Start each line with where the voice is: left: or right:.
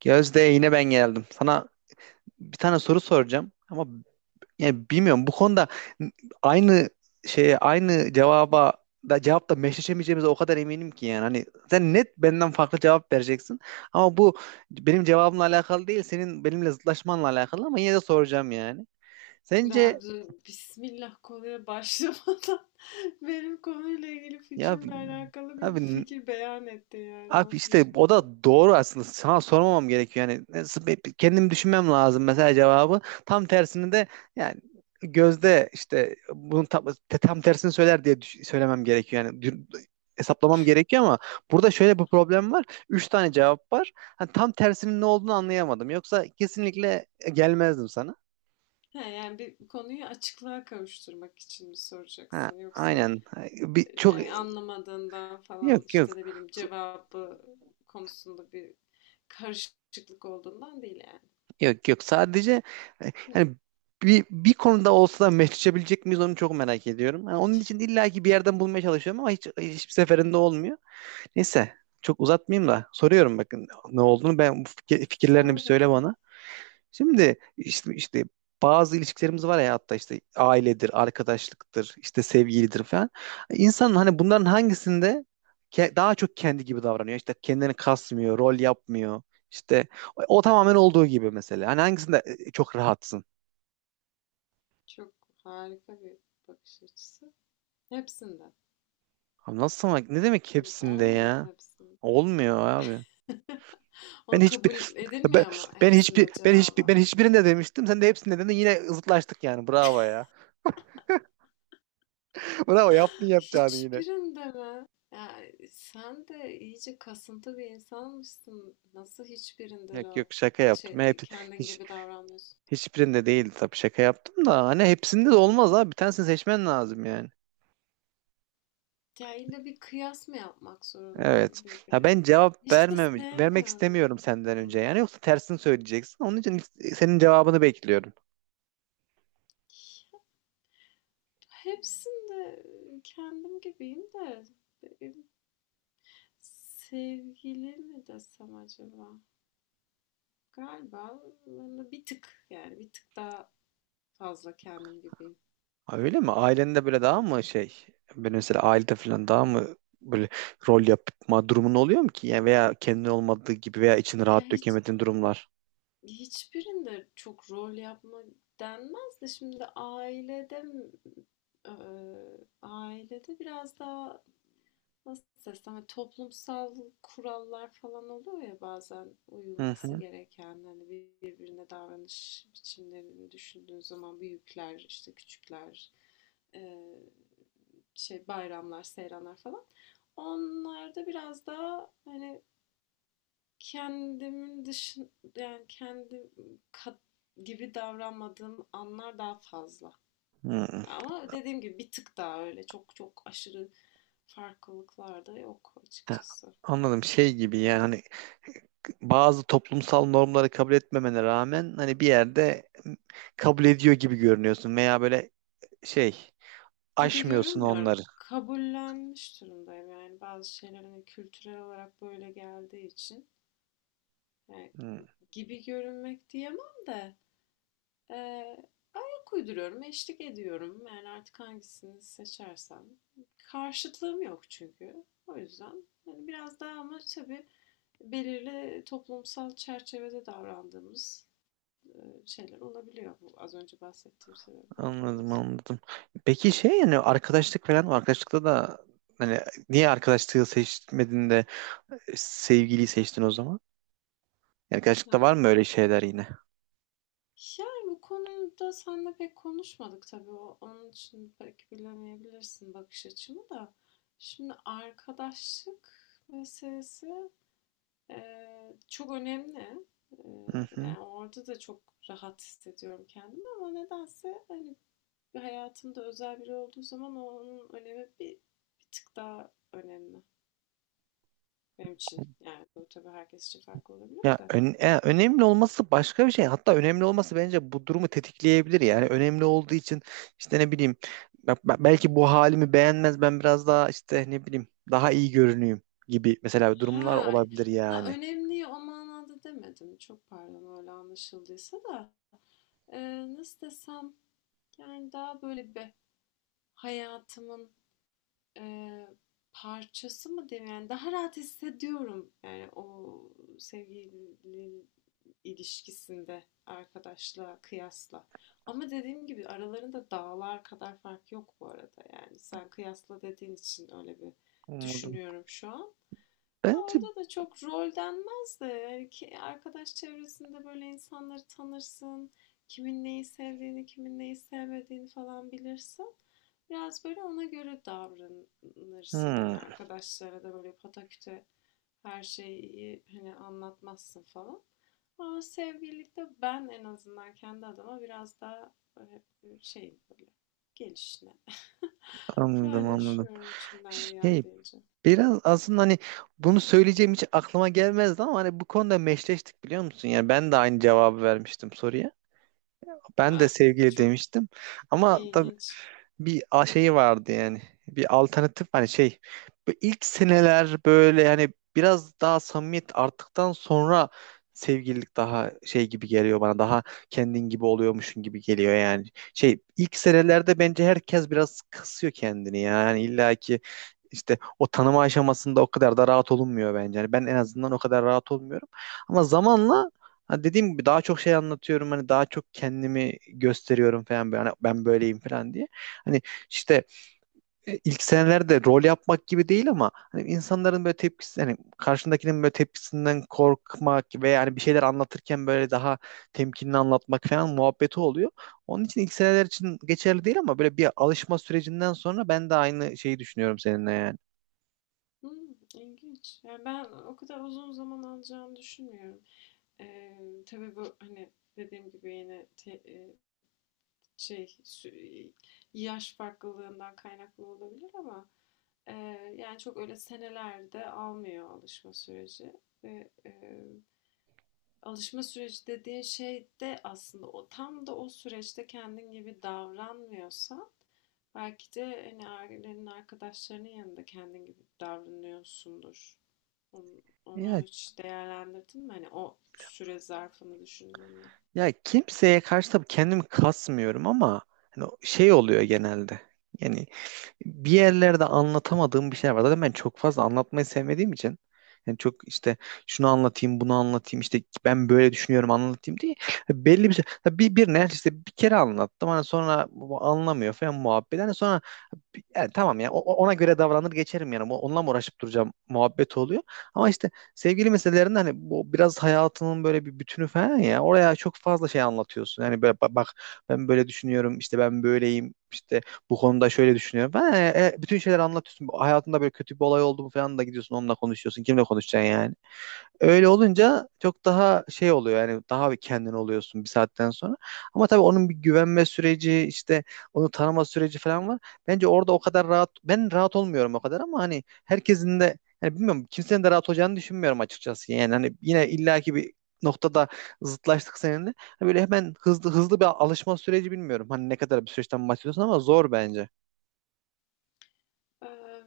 right: Gözde, yine ben geldim. Sana bir tane soru soracağım ama yani bilmiyorum, bu konuda aynı şeye, aynı cevaba da, cevapta meşleşemeyeceğimize o kadar eminim ki. Yani hani sen net benden farklı cevap vereceksin ama bu benim cevabımla alakalı değil, senin benimle zıtlaşmanla alakalı. Ama yine de soracağım yani. Sence
left: Ya dur, Bismillah konuya başlamadan benim konuyla ilgili
right: ya
left: fikrimle alakalı bir
right: abi
left: fikir beyan etti yani
right: Abi
left: nasıl bir
right: işte
left: şey?
right: o da doğru aslında. Sana sormamam gerekiyor. Yani kendim düşünmem lazım mesela cevabı. Tam tersini de yani Gözde işte bunun tam tersini söyler diye söylemem gerekiyor. Yani hesaplamam gerekiyor ama burada şöyle bir problem var. Üç tane cevap var. Ha, tam tersinin ne olduğunu anlayamadım. Yoksa kesinlikle gelmezdim sana.
left: Ha, yani bir konuyu açıklığa kavuşturmak için mi
right: Ha,
left: soracaksın yoksa
right: aynen. Ha, Bir, çok
left: yani anlamadığından falan
right: yok
left: işte
right: yok.
left: ne bileyim cevabı konusunda bir karışıklık olduğundan değil yani.
right: Yok yok, sadece
left: Hı.
right: hani bir konuda olsa da meşleşebilecek miyiz onu çok merak ediyorum. Yani onun için illaki bir yerden bulmaya çalışıyorum ama hiç, hiçbir seferinde olmuyor. Neyse, çok uzatmayayım da soruyorum, bakın ne olduğunu. Ben bu fikirlerini bir
left: Sor
right: söyle
left: bakalım.
right: bana. Şimdi işte bazı ilişkilerimiz var ya, hatta işte ailedir, arkadaşlıktır, işte sevgilidir falan. İnsanın hani bunların hangisinde daha çok kendi gibi davranıyor, İşte kendini kasmıyor, rol yapmıyor. İşte o, o tamamen olduğu gibi mesela. Hani hangisinde çok rahatsın?
left: Çok harika bir bakış açısı. Hepsinden.
right: Abi nasıl ama, ne demek hepsinde
left: Olmuyor mu
right: ya?
left: hepsinde?
right: Olmuyor abi. Ben
left: O kabul
right: hiçbir ben,
left: edilmiyor mu
right: ben hiçbir
left: hepsinde
right: ben hiçbir
left: cevaba?
right: ben hiçbirinde demiştim. Sen de hepsinde dedin. Yine zıtlaştık yani. Bravo ya. Bravo, yaptın yapacağını yine.
left: Hiçbirinde mi? Ya sen de iyice kasıntı bir insanmışsın. Nasıl hiçbirinde
right: Yok
left: rahat
right: yok, şaka
left: şey,
right: yaptım. Hep
left: kendin
right: hiç
left: gibi davranmıyorsun?
right: hiçbirinde değildi tabii, şaka yaptım da hani hepsinde de olmaz abi. Bir tanesini seçmen lazım yani.
left: Ya illa bir kıyas mı yapmak
right: Evet.
left: zorundayım
right: Ya
left: birbiriyle?
right: ben cevap
left: Hiç de
right: vermem, vermek
left: sevmiyorum
right: istemiyorum
left: onu.
right: senden önce.
left: Hmm.
right: Yani yoksa tersini söyleyeceksin. Onun için senin cevabını bekliyorum.
left: Hepsinde kendim gibiyim de benim sevgili mi desem acaba? Galiba ben de bir tık daha fazla kendim gibiyim.
right: Ha, öyle mi? Ailende böyle daha mı şey? Ben mesela ailede falan daha mı böyle rol yapma durumun oluyor mu ki? Yani veya kendin olmadığı gibi veya içini
left: Ya,
right: rahat dökemediğin durumlar.
left: hiçbirinde çok rol yapma denmez de şimdi ailede, ailede biraz daha nasıl desem, hani toplumsal kurallar falan oluyor ya, bazen
right: Hı
left: uyulması
right: hı.
left: gereken, hani birbirine davranış biçimlerini düşündüğün zaman büyükler işte küçükler, eee, şey, bayramlar seyranlar falan, onlarda biraz daha hani Kendimin dışın yani kendi gibi davranmadığım anlar daha fazla.
right: Hı.
left: Ama dediğim gibi bir tık daha, öyle çok çok aşırı farklılıklar da yok
right: Ha,
left: açıkçası.
right: anladım, şey gibi yani, hani bazı toplumsal normları kabul etmemene rağmen hani bir yerde kabul ediyor gibi görünüyorsun, veya böyle şey,
left: Gibi
right: aşmıyorsun
left: görünmüyorum.
right: onları.
left: Kabullenmiş durumdayım, yani bazı şeyler hani kültürel olarak böyle geldiği için. Yani
right: Hmm,
left: gibi görünmek diyemem de, e, uyduruyorum, eşlik ediyorum. Yani artık hangisini seçersem. Karşıtlığım yok çünkü. O yüzden yani biraz daha, ama tabii belirli toplumsal çerçevede davrandığımız e, şeyler olabiliyor, bu az önce bahsettiğim sebepler
right: anladım
left: dolayısıyla.
right: anladım. Peki şey, yani arkadaşlık falan var. Arkadaşlıkta da hani niye arkadaşlığı seçmedin de sevgiliyi seçtin o zaman? Yani
left: Ha.
right: gerçekten var mı öyle şeyler yine?
left: Yani bu konuda seninle pek konuşmadık tabii. Onun için pek bilemeyebilirsin bakış açımı da. Şimdi arkadaşlık meselesi çok önemli.
right: Hı hı.
left: Yani orada da çok rahat hissediyorum kendimi, ama nedense hani hayatımda özel biri olduğu zaman onun önemi bir tık daha önemli benim için. Yani bu tabii herkes için farklı olabilir
right: Ya
left: de.
right: ön- ya önemli olması başka bir şey. Hatta önemli olması bence bu durumu tetikleyebilir. Yani önemli olduğu için işte ne bileyim belki bu halimi beğenmez, ben biraz daha işte ne bileyim daha iyi görüneyim gibi mesela durumlar
left: Ha,
right: olabilir
left: ha,
right: yani.
left: önemli o manada demedim. Çok pardon, öyle anlaşıldıysa da. Nasıl desem, yani daha böyle bir hayatımın eee, parçası mı diyeyim, yani daha rahat hissediyorum, yani o sevgili ilişkisinde arkadaşla kıyasla. Ama dediğim gibi aralarında dağlar kadar fark yok bu arada, yani sen kıyasla dediğin için öyle bir
right: Anladım.
left: düşünüyorum şu an.
right: Bence
left: Orada da çok rol denmez de, yani ki arkadaş çevresinde böyle insanları tanırsın. Kimin neyi sevdiğini, kimin neyi sevmediğini falan bilirsin. Biraz böyle ona göre davranırsın. Hani
right: hmm,
left: arkadaşlara da böyle pataküte her şeyi hani anlatmazsın falan. Ama sevgililikte ben en azından kendi adıma biraz daha şey, böyle gelişine
right: anladım anladım.
left: paylaşıyorum içimden
right: Şey,
left: geldiğince.
right: biraz aslında hani bunu söyleyeceğim hiç aklıma gelmezdi ama hani bu konuda meşleştik biliyor musun? Yani ben de aynı cevabı vermiştim soruya. Ben de
left: Ah,
right: sevgili
left: çok
right: demiştim. Ama tabii
left: ilginç.
right: bir şeyi vardı yani. Bir alternatif hani şey. Bu ilk seneler böyle yani biraz daha samimiyet arttıktan sonra sevgililik daha şey gibi geliyor bana. Daha kendin gibi oluyormuşsun gibi geliyor yani. Şey, ilk senelerde bence herkes biraz kısıyor kendini ya. Yani illa ki işte o tanıma aşamasında o kadar da rahat olunmuyor bence. Yani ben en azından o kadar rahat olmuyorum. Ama zamanla hani dediğim gibi daha çok şey anlatıyorum. Hani daha çok kendimi gösteriyorum falan, böyle. Hani ben böyleyim falan diye. Hani işte ilk senelerde rol yapmak gibi değil ama hani insanların böyle tepkisi, hani karşındakinin böyle tepkisinden korkmak ve yani bir şeyler anlatırken böyle daha temkinli anlatmak falan muhabbeti oluyor. Onun için ilk seneler için geçerli değil ama böyle bir alışma sürecinden sonra ben de aynı şeyi düşünüyorum seninle yani.
left: Hmm, ilginç. Yani ben o kadar uzun zaman alacağını düşünmüyorum. Tabii bu, hani, dediğim gibi yine te şey, sü yaş farklılığından kaynaklı olabilir ama, yani, çok öyle senelerde almıyor alışma süreci ve, alışma süreci dediğin şey de aslında o tam da o süreçte kendin gibi davranmıyorsa, belki de, hani, ailenin, arkadaşlarının yanında kendin gibi davranıyorsundur. Onu
right: Ya,
left: hiç değerlendirdin mi? Hani o süre zarfını düşündüğünde.
right: ya kimseye karşı tabii kendimi kasmıyorum ama hani şey oluyor genelde. Yani bir yerlerde anlatamadığım bir şey var. Zaten ben çok fazla anlatmayı sevmediğim için yani çok işte şunu anlatayım, bunu anlatayım, işte ben böyle düşünüyorum anlatayım diye belli bir şey. Bir ne işte, bir kere anlattım, hani sonra bu anlamıyor falan muhabbet. Hani sonra yani tamam ya ona göre davranır geçerim yani. Onunla mı uğraşıp duracağım muhabbet oluyor. Ama işte sevgili meselelerinde hani bu biraz hayatının böyle bir bütünü falan ya. Oraya çok fazla şey anlatıyorsun. Yani böyle bak, ben böyle düşünüyorum, işte ben böyleyim, işte bu konuda şöyle düşünüyorum falan. Bütün şeyler anlatıyorsun. Bu hayatında böyle kötü bir olay oldu mu falan da gidiyorsun onunla konuşuyorsun. Kimle konuşacaksın yani?
left: Hı
right: Öyle
left: hı.
right: olunca çok daha şey oluyor, yani daha bir kendin oluyorsun bir saatten sonra. Ama tabii onun bir güvenme süreci, işte onu tanıma süreci falan var. Bence orada o kadar rahat, ben rahat olmuyorum o kadar ama hani herkesin de, yani bilmiyorum, kimsenin de rahat olacağını düşünmüyorum açıkçası. Yani hani yine illaki bir noktada zıtlaştık seninle. Hani böyle hemen hızlı hızlı bir alışma süreci, bilmiyorum. Hani ne kadar bir süreçten bahsediyorsun ama zor bence.
left: Eee,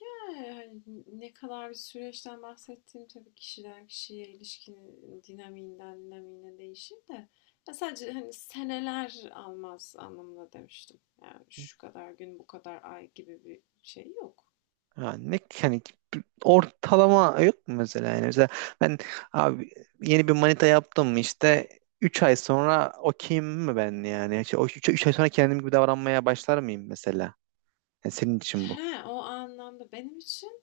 left: Yani hani ne kadar bir süreçten bahsettiğim tabii kişiden kişiye, ilişkinin dinamiğinden dinamiğine değişir de, ya sadece hani seneler almaz anlamında demiştim. Yani şu kadar gün, bu kadar ay gibi bir şey yok.
right: Ha, ne yani, ortalama yok mu mesela? Yani mesela ben abi yeni bir manita yaptım, işte 3 ay sonra okeyim mi ben yani, işte, o 3, ay sonra kendim gibi davranmaya başlar mıyım mesela, yani senin için bu.
left: He, o anlamda benim için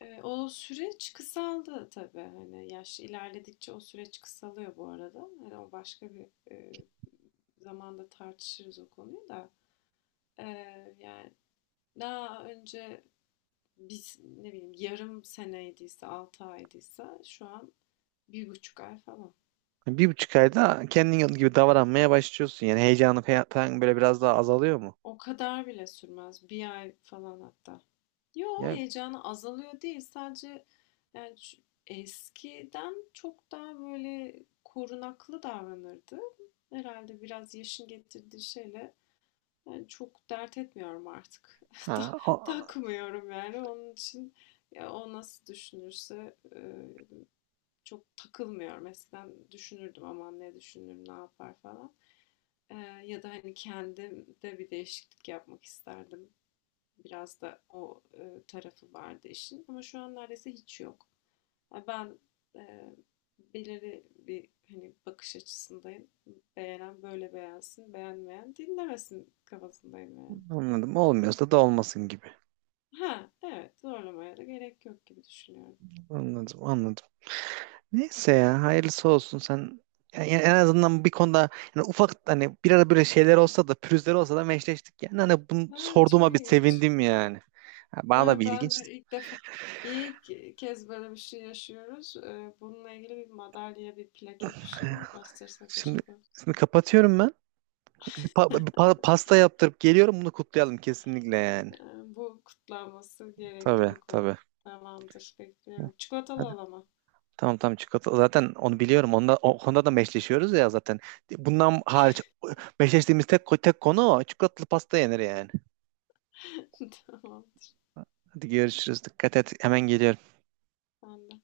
left: O süreç kısaldı tabii, hani, yaş ilerledikçe o süreç kısalıyor bu arada. Hani, o başka bir, eee, zamanda tartışırız o konuyu da. Yani daha önce biz, ne bileyim, yarım seneydiyse, 6 aydıysa, şu an bir buçuk ay falan.
right: Yani 1,5 ayda kendin gibi davranmaya başlıyorsun yani, heyecanı falan böyle biraz daha azalıyor mu
left: O kadar bile sürmez, bir ay falan hatta. Yo,
right: ya?
left: heyecanı azalıyor değil. Sadece yani eskiden çok daha böyle korunaklı davranırdı. Herhalde biraz yaşın getirdiği şeyle, yani çok dert etmiyorum artık.
right: ha
left: Ta-
right: o-
left: Takmıyorum yani, onun için ya o nasıl düşünürse çok takılmıyorum. Eskiden düşünürdüm aman ne düşünür ne yapar falan. E, Ya da hani kendim de bir değişiklik yapmak isterdim. Biraz da o tarafı vardı işin, ama şu an neredeyse hiç yok. Ya ben e, belirli bir hani bakış açısındayım. Beğenen böyle beğensin, beğenmeyen dinlemesin kafasındayım yani.
right: Anladım, olmuyorsa da olmasın gibi.
left: Ha, evet, zorlamaya da gerek yok gibi düşünüyorum.
right: Anladım anladım. Neyse ya, hayırlısı olsun. Sen yani en azından bir konuda, yani ufak hani bir ara böyle şeyler olsa da, pürüzler olsa da, meşleştik yani. Hani bunu
left: Ha, çok
right: sorduğuma bir
left: ilginç.
right: sevindim yani. Ha, bana da
left: Evet,
right: bir
left: ben de
right: ilginçti.
left: ilk defa, ilk kez böyle bir şey yaşıyoruz. Bununla ilgili bir madalya, bir plaket, bir şey mi bastırsak
right: Şimdi,
left: acaba?
right: şimdi kapatıyorum ben. Bir pasta yaptırıp geliyorum, bunu kutlayalım kesinlikle yani.
left: Bu kutlanması gerekli
right: Tabii
left: bir konu.
right: tabii.
left: Tamamdır, bekliyorum. Çikolatalı
right: Hadi.
left: olamam.
right: Tamam tamam, çikolata. Zaten onu biliyorum. Onda, o konuda da meşleşiyoruz ya zaten. Bundan hariç meşleştiğimiz tek konu o. Çikolatalı pasta yenir yani.
left: Tamam,
right: Hadi görüşürüz. Dikkat et. Hemen geliyorum.
left: sen de.